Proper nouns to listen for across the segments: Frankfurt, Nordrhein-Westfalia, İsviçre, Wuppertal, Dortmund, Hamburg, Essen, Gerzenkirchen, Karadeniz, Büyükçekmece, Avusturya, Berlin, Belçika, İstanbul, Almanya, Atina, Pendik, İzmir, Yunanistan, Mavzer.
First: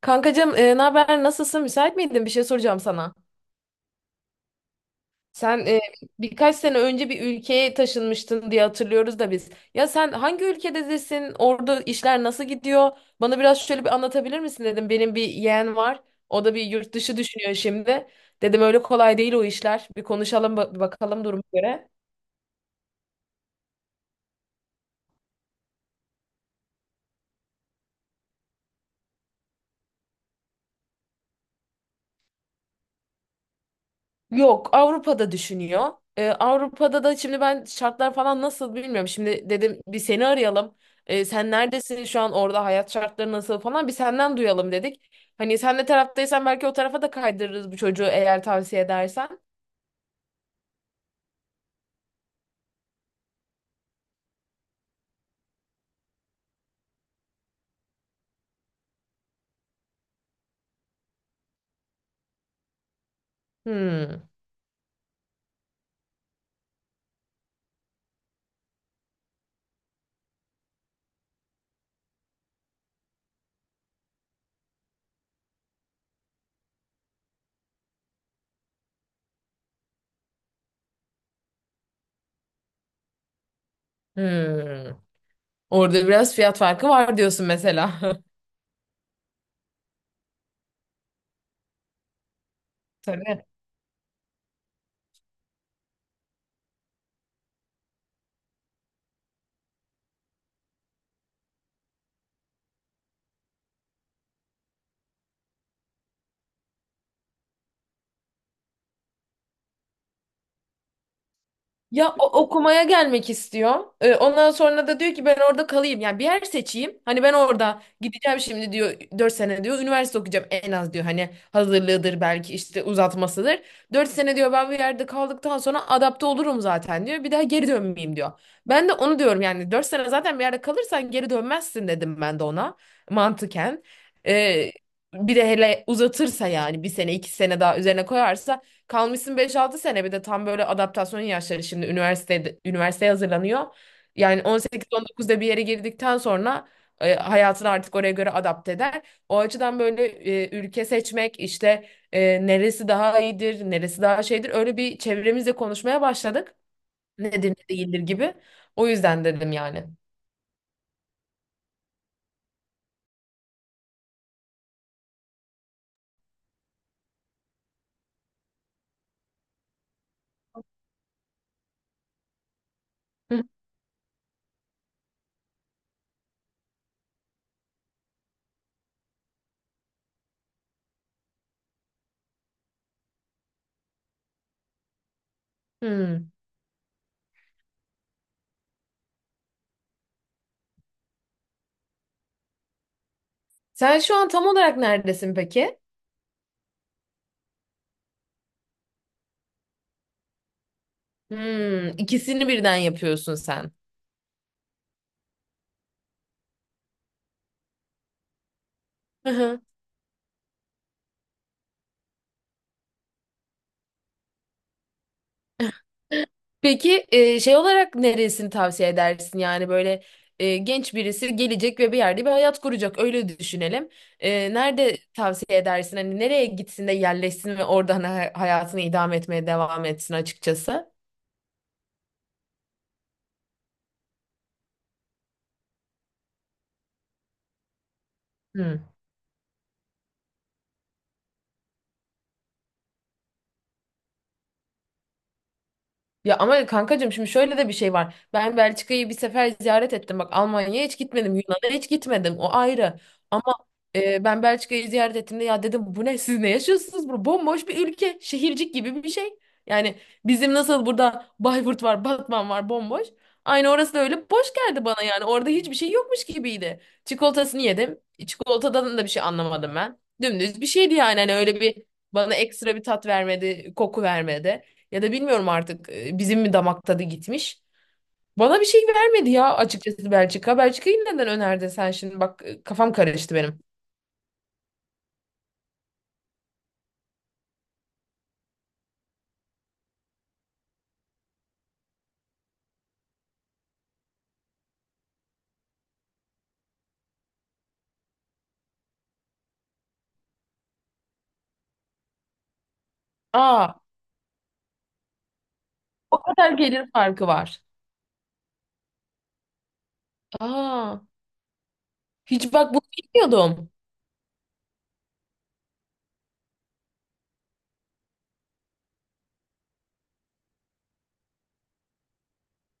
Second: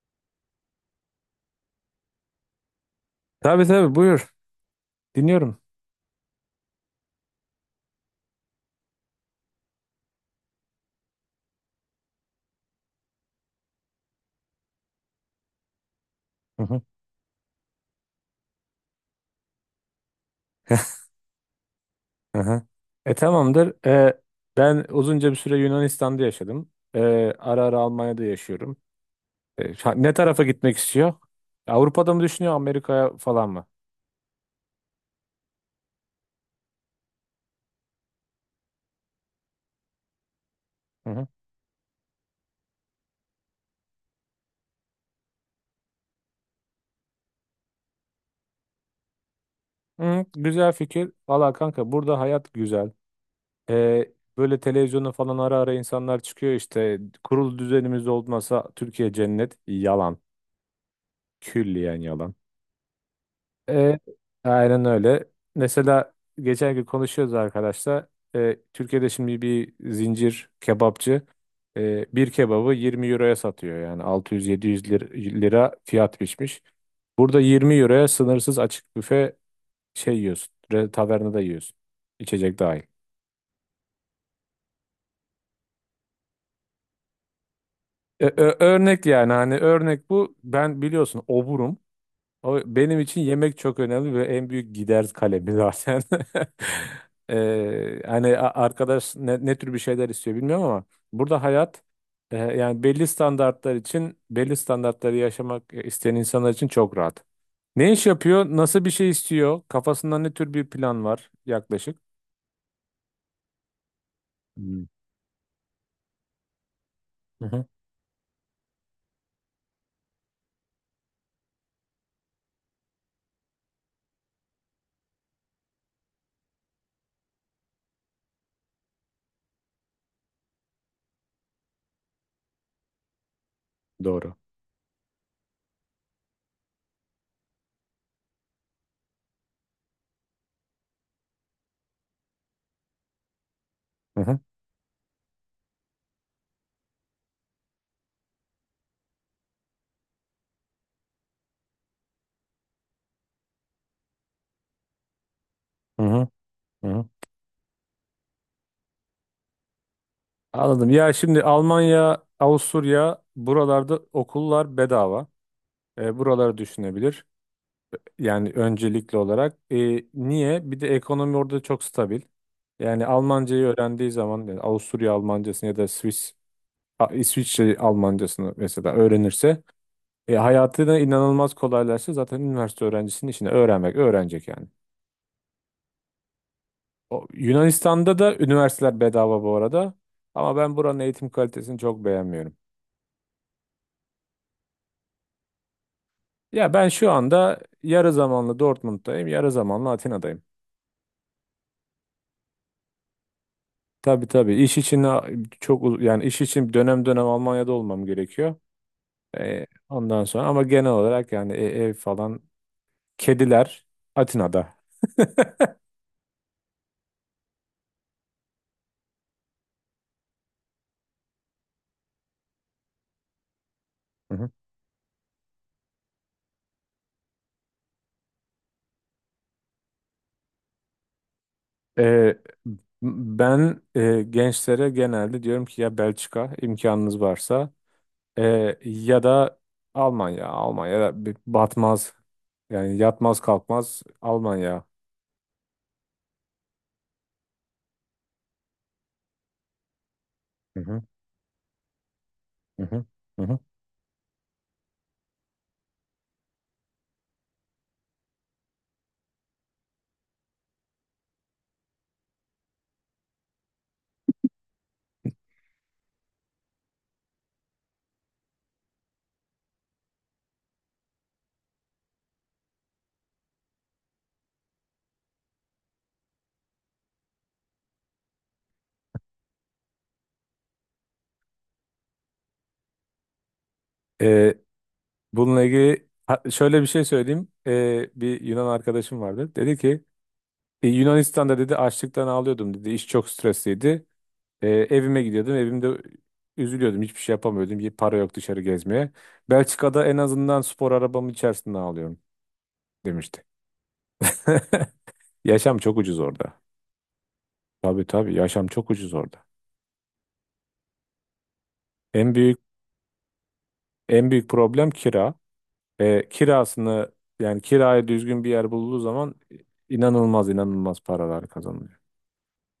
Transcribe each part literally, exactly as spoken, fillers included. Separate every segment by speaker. Speaker 1: Kankacığım, e, ne haber? Nasılsın? Müsait miydin? Bir şey soracağım sana.
Speaker 2: Tabii tabii buyur.
Speaker 1: Sen
Speaker 2: Dinliyorum.
Speaker 1: e, birkaç sene önce bir ülkeye taşınmıştın diye hatırlıyoruz da biz. Ya sen hangi ülkedesin? Orada işler nasıl gidiyor? Bana biraz şöyle bir anlatabilir misin dedim. Benim bir yeğen var. O da
Speaker 2: Hı
Speaker 1: bir
Speaker 2: hı.
Speaker 1: yurt dışı düşünüyor şimdi. Dedim öyle kolay değil o işler. Bir konuşalım ba- bakalım duruma göre.
Speaker 2: Hı hı. E tamamdır. E, ben uzunca bir süre Yunanistan'da yaşadım. E, ara ara Almanya'da yaşıyorum. E, ha- ne tarafa gitmek istiyor? Avrupa'da mı düşünüyor, Amerika'ya falan mı?
Speaker 1: Yok, Avrupa'da düşünüyor. Ee, Avrupa'da da şimdi ben şartlar falan nasıl bilmiyorum. Şimdi dedim bir seni arayalım.
Speaker 2: Hı
Speaker 1: Ee,
Speaker 2: hı.
Speaker 1: sen neredesin şu an, orada hayat şartları nasıl falan bir senden duyalım dedik. Hani sen de taraftaysan belki o tarafa da kaydırırız bu çocuğu eğer tavsiye edersen.
Speaker 2: Hı, güzel fikir. Valla kanka burada hayat güzel. E, Böyle televizyona falan ara ara insanlar çıkıyor işte. Kurul düzenimiz olmasa Türkiye cennet. Yalan. Külliyen yalan. E,
Speaker 1: Hmm.
Speaker 2: aynen öyle. Mesela geçen gün konuşuyoruz arkadaşlar. E, Türkiye'de şimdi bir zincir kebapçı e, bir kebabı yirmi euroya satıyor. Yani altı yüz yedi yüz lir- lira fiyat biçmiş. Burada yirmi euroya sınırsız açık büfe şey yiyorsun. re- Tavernada yiyorsun. İçecek dahil.
Speaker 1: Hmm. Orada biraz fiyat farkı var diyorsun mesela.
Speaker 2: E, ö- örnek yani hani örnek bu. Ben biliyorsun oburum. O benim için
Speaker 1: Tabii.
Speaker 2: yemek çok önemli ve en büyük gider kalemi zaten. Ee, hani a- arkadaş ne, ne tür bir şeyler istiyor bilmiyorum ama burada hayat e, yani belli standartlar için belli standartları yaşamak e, isteyen insanlar için çok rahat. Ne iş yapıyor? Nasıl bir şey istiyor? Kafasında ne tür bir plan var yaklaşık?
Speaker 1: Ya o- okumaya gelmek istiyor. Ee, ondan
Speaker 2: Hmm.
Speaker 1: sonra da diyor ki ben orada kalayım. Yani bir yer seçeyim. Hani ben
Speaker 2: Hı hı.
Speaker 1: orada gideceğim şimdi diyor. Dört sene diyor. Üniversite okuyacağım en az diyor. Hani hazırlığıdır belki işte uzatmasıdır. Dört sene diyor, ben bir yerde kaldıktan sonra adapte olurum zaten diyor. Bir daha geri dönmeyeyim diyor. Ben de onu diyorum yani, dört sene zaten bir yerde kalırsan geri dönmezsin dedim ben de ona, mantıken.
Speaker 2: Doğru.
Speaker 1: Ee, bir de hele uzatırsa, yani bir sene iki sene daha üzerine koyarsa kalmışsın beş altı sene, bir de tam böyle adaptasyon yaşları, şimdi üniversitede üniversiteye hazırlanıyor.
Speaker 2: Hı hı.
Speaker 1: Yani on sekiz on dokuzda bir yere girdikten sonra e, hayatını artık oraya göre adapte eder. O açıdan böyle e, ülke seçmek, işte e, neresi daha iyidir, neresi daha şeydir, öyle bir çevremizle konuşmaya
Speaker 2: Hı hı.
Speaker 1: başladık.
Speaker 2: Hı hı.
Speaker 1: Nedir ne değildir gibi. O yüzden dedim yani.
Speaker 2: Anladım. Ya şimdi Almanya, Avusturya buralarda okullar bedava. E, buraları düşünebilir. Yani öncelikli olarak. E, niye? Bir de ekonomi orada çok stabil. Yani
Speaker 1: Hı.
Speaker 2: Almancayı öğrendiği zaman yani Avusturya Almancasını ya da Swiss, A- İsviçre Almancasını mesela öğrenirse e, hayatını inanılmaz kolaylaştı. Zaten üniversite öğrencisinin işini öğrenmek öğrenecek yani.
Speaker 1: Hmm.
Speaker 2: O, Yunanistan'da da üniversiteler bedava bu arada. Ama ben buranın eğitim kalitesini çok beğenmiyorum.
Speaker 1: Sen şu an tam olarak neredesin peki?
Speaker 2: Ya ben şu anda yarı zamanlı Dortmund'dayım, yarı zamanlı Atina'dayım.
Speaker 1: Hmm, ikisini birden yapıyorsun sen.
Speaker 2: Tabii tabii. İş için a- çok uz- yani iş için dönem dönem Almanya'da olmam gerekiyor. Ee, ondan sonra ama genel olarak yani e- ev falan kediler Atina'da.
Speaker 1: Peki e, şey olarak neresini tavsiye edersin? Yani böyle e, genç birisi gelecek ve bir yerde bir hayat kuracak. Öyle düşünelim. E,
Speaker 2: Hı hı.
Speaker 1: nerede tavsiye edersin? Hani nereye gitsin de yerleşsin ve oradan hayatını idame etmeye devam etsin açıkçası?
Speaker 2: Ee, Ben e, gençlere genelde diyorum ki ya Belçika imkanınız varsa e,
Speaker 1: Hmm.
Speaker 2: ya da Almanya. Almanya bir batmaz yani yatmaz kalkmaz Almanya.
Speaker 1: Ya ama kankacığım, şimdi şöyle de bir şey var. Ben Belçika'yı bir sefer ziyaret ettim. Bak,
Speaker 2: Hı
Speaker 1: Almanya'ya hiç
Speaker 2: hı,
Speaker 1: gitmedim. Yunan'a hiç gitmedim. O
Speaker 2: hı
Speaker 1: ayrı.
Speaker 2: hı,
Speaker 1: Ama
Speaker 2: hı
Speaker 1: e, ben Belçika'yı ziyaret ettiğimde ya dedim, bu ne, siz ne yaşıyorsunuz? Bu bomboş bir ülke. Şehircik gibi bir şey. Yani bizim nasıl burada Bayburt var, Batman var, bomboş. Aynı orası da öyle boş geldi bana yani. Orada hiçbir şey yokmuş gibiydi. Çikolatasını yedim. Çikolatadan da bir şey anlamadım ben. Dümdüz bir şeydi yani. Hani öyle bir, bana ekstra bir tat vermedi, koku vermedi. Ya da bilmiyorum artık, e, bizim mi damak tadı gitmiş. Bana bir şey vermedi ya açıkçası Belçika. Belçika'yı neden önerdin sen şimdi? Bak, e, kafam karıştı benim.
Speaker 2: hı. Bununla ilgili ha- şöyle bir şey söyleyeyim. Ee, bir Yunan arkadaşım vardı. Dedi ki "E, Yunanistan'da dedi açlıktan ağlıyordum dedi. İş çok stresliydi. Ee, evime gidiyordum. Evimde üzülüyordum. Hiçbir şey yapamıyordum. Y- Para yok dışarı gezmeye. Belçika'da en azından spor arabamın içerisinde ağlıyorum demişti.
Speaker 1: Aa,
Speaker 2: Yaşam çok ucuz
Speaker 1: o kadar
Speaker 2: orada.
Speaker 1: gelir farkı var.
Speaker 2: Tabii tabii yaşam çok ucuz orada.
Speaker 1: Aa,
Speaker 2: En
Speaker 1: hiç
Speaker 2: büyük
Speaker 1: bak, bunu bilmiyordum.
Speaker 2: en büyük problem kira. Ee, kirasını yani kiraya düzgün bir yer bulduğu zaman e, inanılmaz inanılmaz paralar kazanılıyor.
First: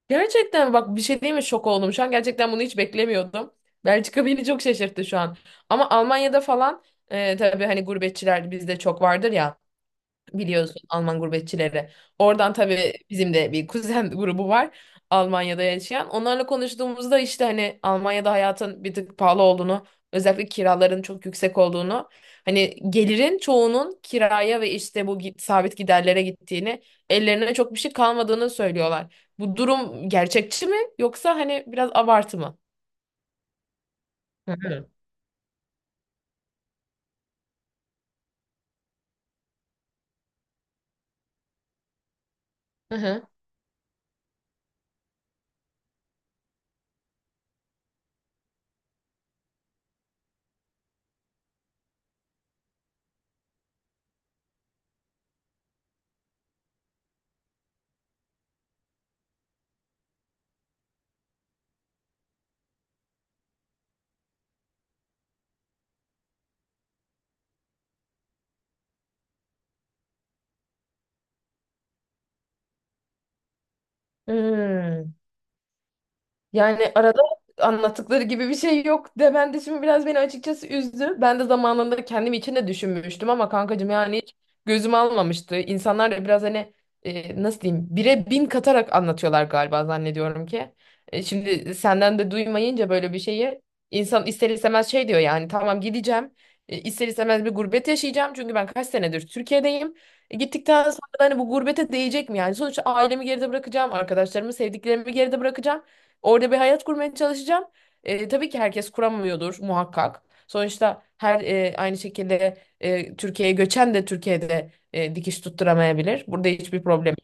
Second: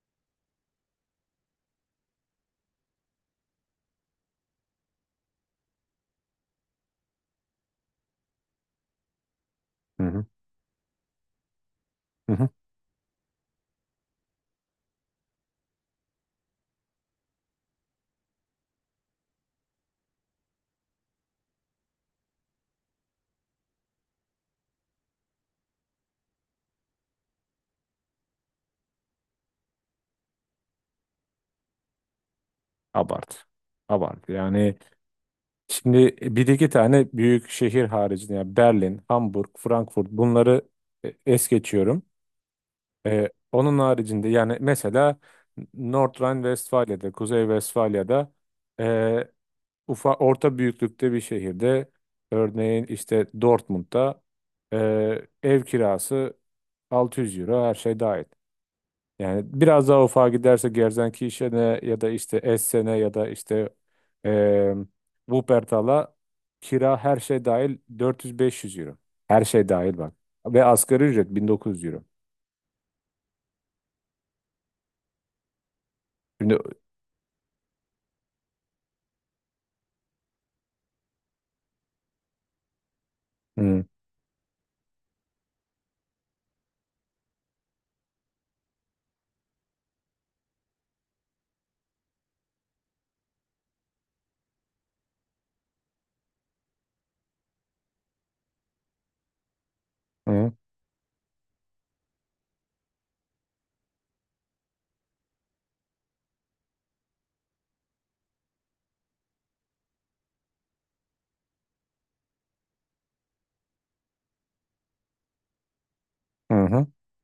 Speaker 1: Gerçekten bak, bir şey değil mi, şok oldum. Şu an gerçekten bunu hiç beklemiyordum. Belçika beni çok şaşırttı şu an. Ama Almanya'da falan e, tabii hani gurbetçiler bizde çok vardır ya,
Speaker 2: Hı,
Speaker 1: biliyorsun Alman gurbetçileri.
Speaker 2: hı hı.
Speaker 1: Oradan tabii bizim de bir kuzen grubu var Almanya'da yaşayan. Onlarla konuştuğumuzda işte hani Almanya'da hayatın bir tık pahalı olduğunu, özellikle kiraların çok yüksek olduğunu, hani gelirin çoğunun kiraya ve işte bu gi- sabit giderlere gittiğini, ellerine çok bir şey kalmadığını söylüyorlar. Bu durum gerçekçi mi, yoksa hani biraz abartı mı?
Speaker 2: Abart. Abart.
Speaker 1: Hı
Speaker 2: Yani
Speaker 1: hı.
Speaker 2: şimdi e, bir iki tane büyük şehir haricinde yani Berlin, Hamburg, Frankfurt bunları e, es geçiyorum.
Speaker 1: Hı hı.
Speaker 2: E, onun haricinde yani mesela Nordrhein-Westfalia'da, Kuzey Vesfalya'da e, ufa, orta büyüklükte bir şehirde örneğin işte Dortmund'da e, ev kirası altı yüz euro her şey dahil. Yani biraz daha ufağa giderse Gerzenkirchen'e ya da işte Essen'e ya da işte eee Wuppertal'a kira her şey dahil dört yüz-beş yüz euro. Her şey dahil bak. Ve asgari ücret bin dokuz yüz euro.
Speaker 1: Hmm.
Speaker 2: Şimdi.
Speaker 1: Yani arada anlattıkları gibi bir şey yok demen de şimdi biraz beni açıkçası üzdü. Ben de zamanında kendim için de düşünmüştüm ama
Speaker 2: Hı,
Speaker 1: kankacığım, yani hiç gözüm almamıştı. İnsanlar da biraz hani, e, nasıl diyeyim, bire bin katarak anlatıyorlar galiba, zannediyorum ki. E, şimdi senden de duymayınca böyle bir şeyi, insan ister istemez şey diyor, yani tamam gideceğim. E, ister istemez bir gurbet yaşayacağım çünkü ben kaç senedir Türkiye'deyim. E,
Speaker 2: hı,
Speaker 1: gittikten sonra da hani bu gurbete değecek mi yani? Sonuçta ailemi geride bırakacağım, arkadaşlarımı, sevdiklerimi geride bırakacağım. Orada bir hayat kurmaya çalışacağım. E, tabii ki herkes kuramıyordur muhakkak. Sonuçta her e, aynı şekilde e, Türkiye'ye göçen de Türkiye'de e, dikiş tutturamayabilir. Burada
Speaker 2: hı,
Speaker 1: hiçbir
Speaker 2: hı.
Speaker 1: problem.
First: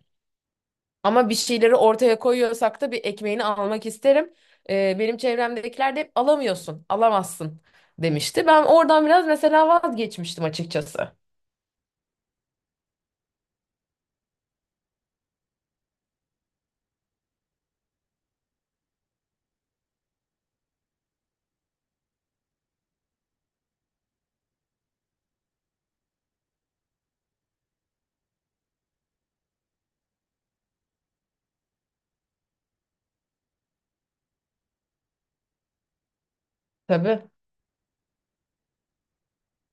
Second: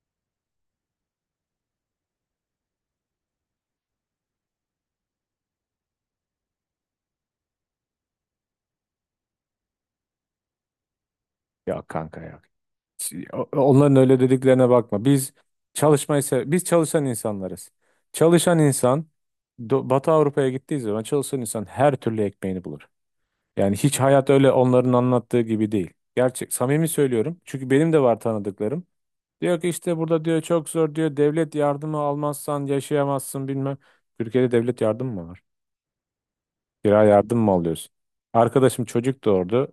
Speaker 1: Ama bir şeyleri ortaya koyuyorsak da bir ekmeğini almak isterim. E, benim çevremdekiler de hep alamıyorsun, alamazsın demişti. Ben oradan biraz mesela vazgeçmiştim açıkçası.
Speaker 2: Ya kanka ya. O- Onların öyle dediklerine bakma. Biz çalışmayı se- biz çalışan insanlarız. Çalışan insan Do- Batı Avrupa'ya gittiği zaman çalışan insan her türlü ekmeğini bulur. Yani hiç hayat öyle onların anlattığı gibi değil. Gerçek, samimi söylüyorum. Çünkü benim de var tanıdıklarım. Diyor ki işte burada diyor çok zor diyor. Devlet yardımı almazsan yaşayamazsın bilmem. Türkiye'de devlet yardımı mı var? Kira
Speaker 1: Tabii.
Speaker 2: yardım mı alıyorsun? Arkadaşım çocuk doğurdu.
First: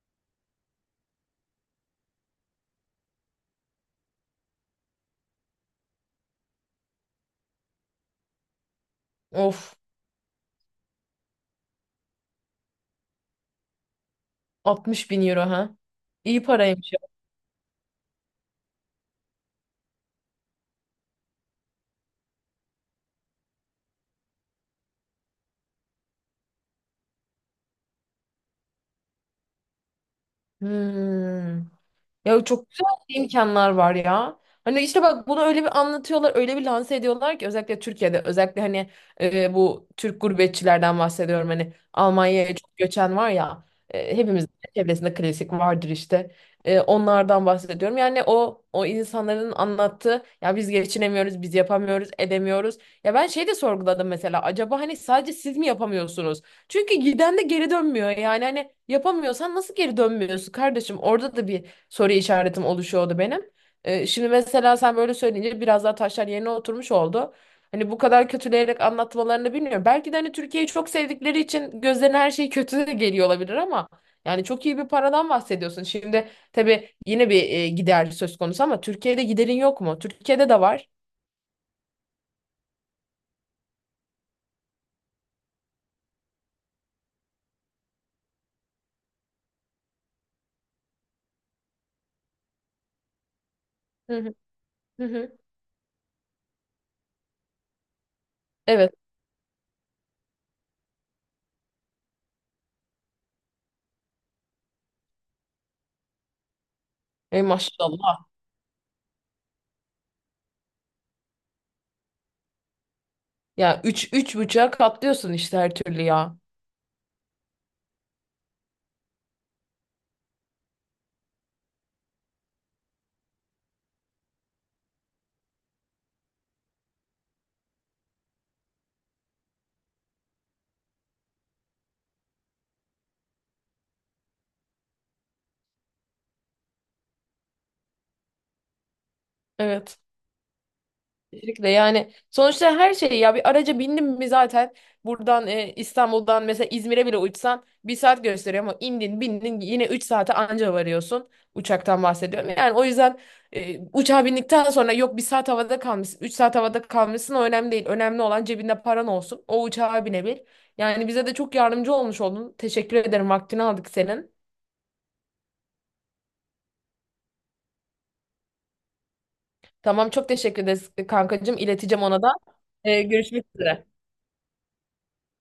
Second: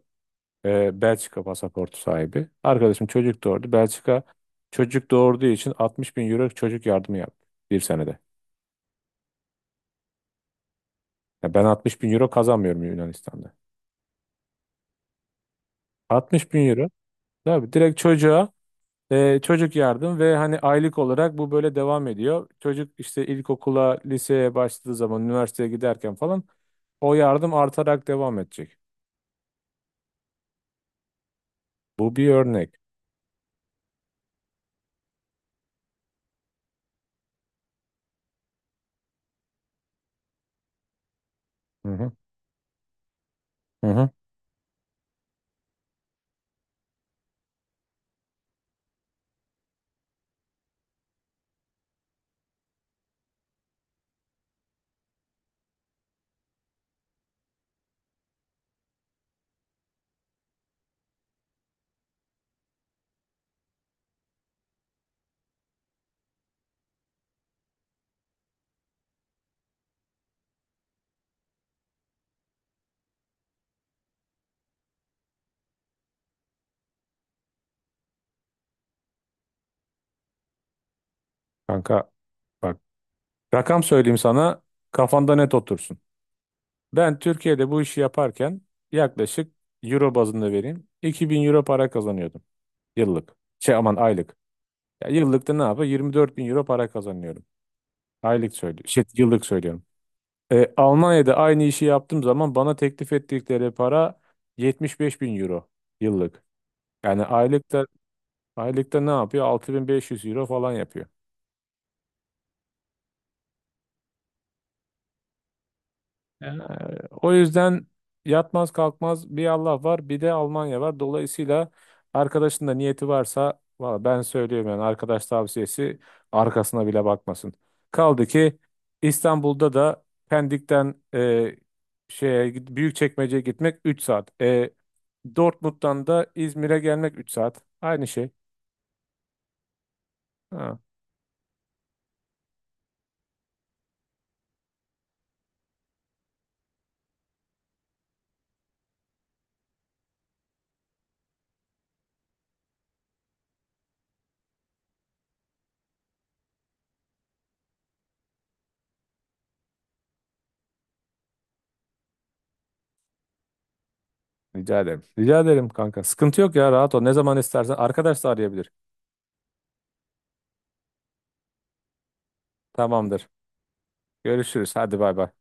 Speaker 2: e, Belçika pasaportu sahibi. Arkadaşım çocuk doğurdu. Belçika çocuk doğurduğu için altmış bin euro çocuk yardımı yaptı bir senede.
Speaker 1: Of,
Speaker 2: Ya ben altmış bin euro kazanmıyorum Yunanistan'da.
Speaker 1: altmış bin euro ha. İyi
Speaker 2: altmış bin
Speaker 1: paraymış
Speaker 2: euro.
Speaker 1: ya.
Speaker 2: Tabii direkt çocuğa. Ee, çocuk yardım ve hani aylık olarak bu böyle devam ediyor. Çocuk işte ilkokula, liseye başladığı zaman, üniversiteye giderken falan o yardım artarak devam edecek.
Speaker 1: Hmm.
Speaker 2: Bu bir
Speaker 1: Ya çok
Speaker 2: örnek.
Speaker 1: güzel imkanlar var ya. Hani işte bak, bunu öyle bir anlatıyorlar, öyle bir lanse ediyorlar ki, özellikle Türkiye'de, özellikle hani, e, bu Türk gurbetçilerden bahsediyorum. Hani
Speaker 2: Hı hı.
Speaker 1: Almanya'ya çok göçen var ya,
Speaker 2: Hı hı.
Speaker 1: e, hepimizin çevresinde klasik vardır işte. E, onlardan bahsediyorum. Yani o o insanların anlattığı, ya biz geçinemiyoruz, biz yapamıyoruz, edemiyoruz. Ya ben şey de sorguladım mesela, acaba hani sadece siz mi yapamıyorsunuz? Çünkü giden de geri dönmüyor. Yani hani yapamıyorsan nasıl geri dönmüyorsun kardeşim? Orada da bir soru işaretim oluşuyordu benim. Ee, şimdi mesela sen böyle söyleyince biraz daha taşlar yerine oturmuş oldu. Hani bu kadar kötüleyerek anlatmalarını bilmiyorum. Belki de hani Türkiye'yi çok sevdikleri için gözlerine her şey kötü de geliyor olabilir ama yani çok iyi bir paradan bahsediyorsun. Şimdi tabii yine bir e, gider söz konusu ama Türkiye'de giderin yok mu? Türkiye'de de var.
Speaker 2: Kanka bak rakam söyleyeyim sana kafanda net otursun. Ben Türkiye'de bu işi yaparken yaklaşık euro bazında vereyim iki bin euro para kazanıyordum yıllık. Şey aman
Speaker 1: Hı hı.
Speaker 2: aylık.
Speaker 1: Hı
Speaker 2: Ya
Speaker 1: hı.
Speaker 2: yıllıkta ne yapıyor? yirmi dört bin euro para kazanıyorum. Aylık söylüyorum.
Speaker 1: Evet.
Speaker 2: Şey, yıllık söylüyorum. E, Almanya'da aynı işi yaptığım zaman bana teklif ettikleri para yetmiş beş bin euro yıllık. Yani
Speaker 1: E,
Speaker 2: aylıkta
Speaker 1: maşallah.
Speaker 2: aylıkta ne yapıyor? altı bin beş yüz euro falan yapıyor.
Speaker 1: Ya üç, üç buçuğa katlıyorsun işte her türlü ya.
Speaker 2: Ee, O yüzden yatmaz kalkmaz bir Allah var bir de Almanya var. Dolayısıyla arkadaşın da niyeti varsa valla ben söylüyorum yani arkadaş tavsiyesi arkasına bile bakmasın. Kaldı ki İstanbul'da da Pendik'ten e, şeye git- Büyükçekmece'ye gitmek üç saat. E, Dortmund'dan da İzmir'e gelmek üç saat. Aynı şey.
Speaker 1: Evet.
Speaker 2: Ha,
Speaker 1: Kesinlikle, yani sonuçta her şey, ya bir araca bindim mi zaten buradan e, İstanbul'dan mesela İzmir'e bile uçsan bir saat gösteriyor ama indin bindin yine üç saate anca varıyorsun, uçaktan bahsediyorum. Yani o yüzden e, uçağa bindikten sonra yok, bir saat havada kalmışsın, üç saat havada kalmışsın o önemli değil, önemli olan cebinde paran olsun, o uçağa binebil. Yani bize de çok yardımcı olmuş oldun, teşekkür ederim, vaktini aldık senin.
Speaker 2: rica ederim. Rica ederim kanka. Sıkıntı yok ya rahat ol. Ne zaman istersen arkadaş da arayabilir.
Speaker 1: Tamam, çok teşekkür ederiz kankacığım, ileteceğim ona da. E,
Speaker 2: Tamamdır.
Speaker 1: görüşmek üzere.
Speaker 2: Görüşürüz. Hadi bay bay.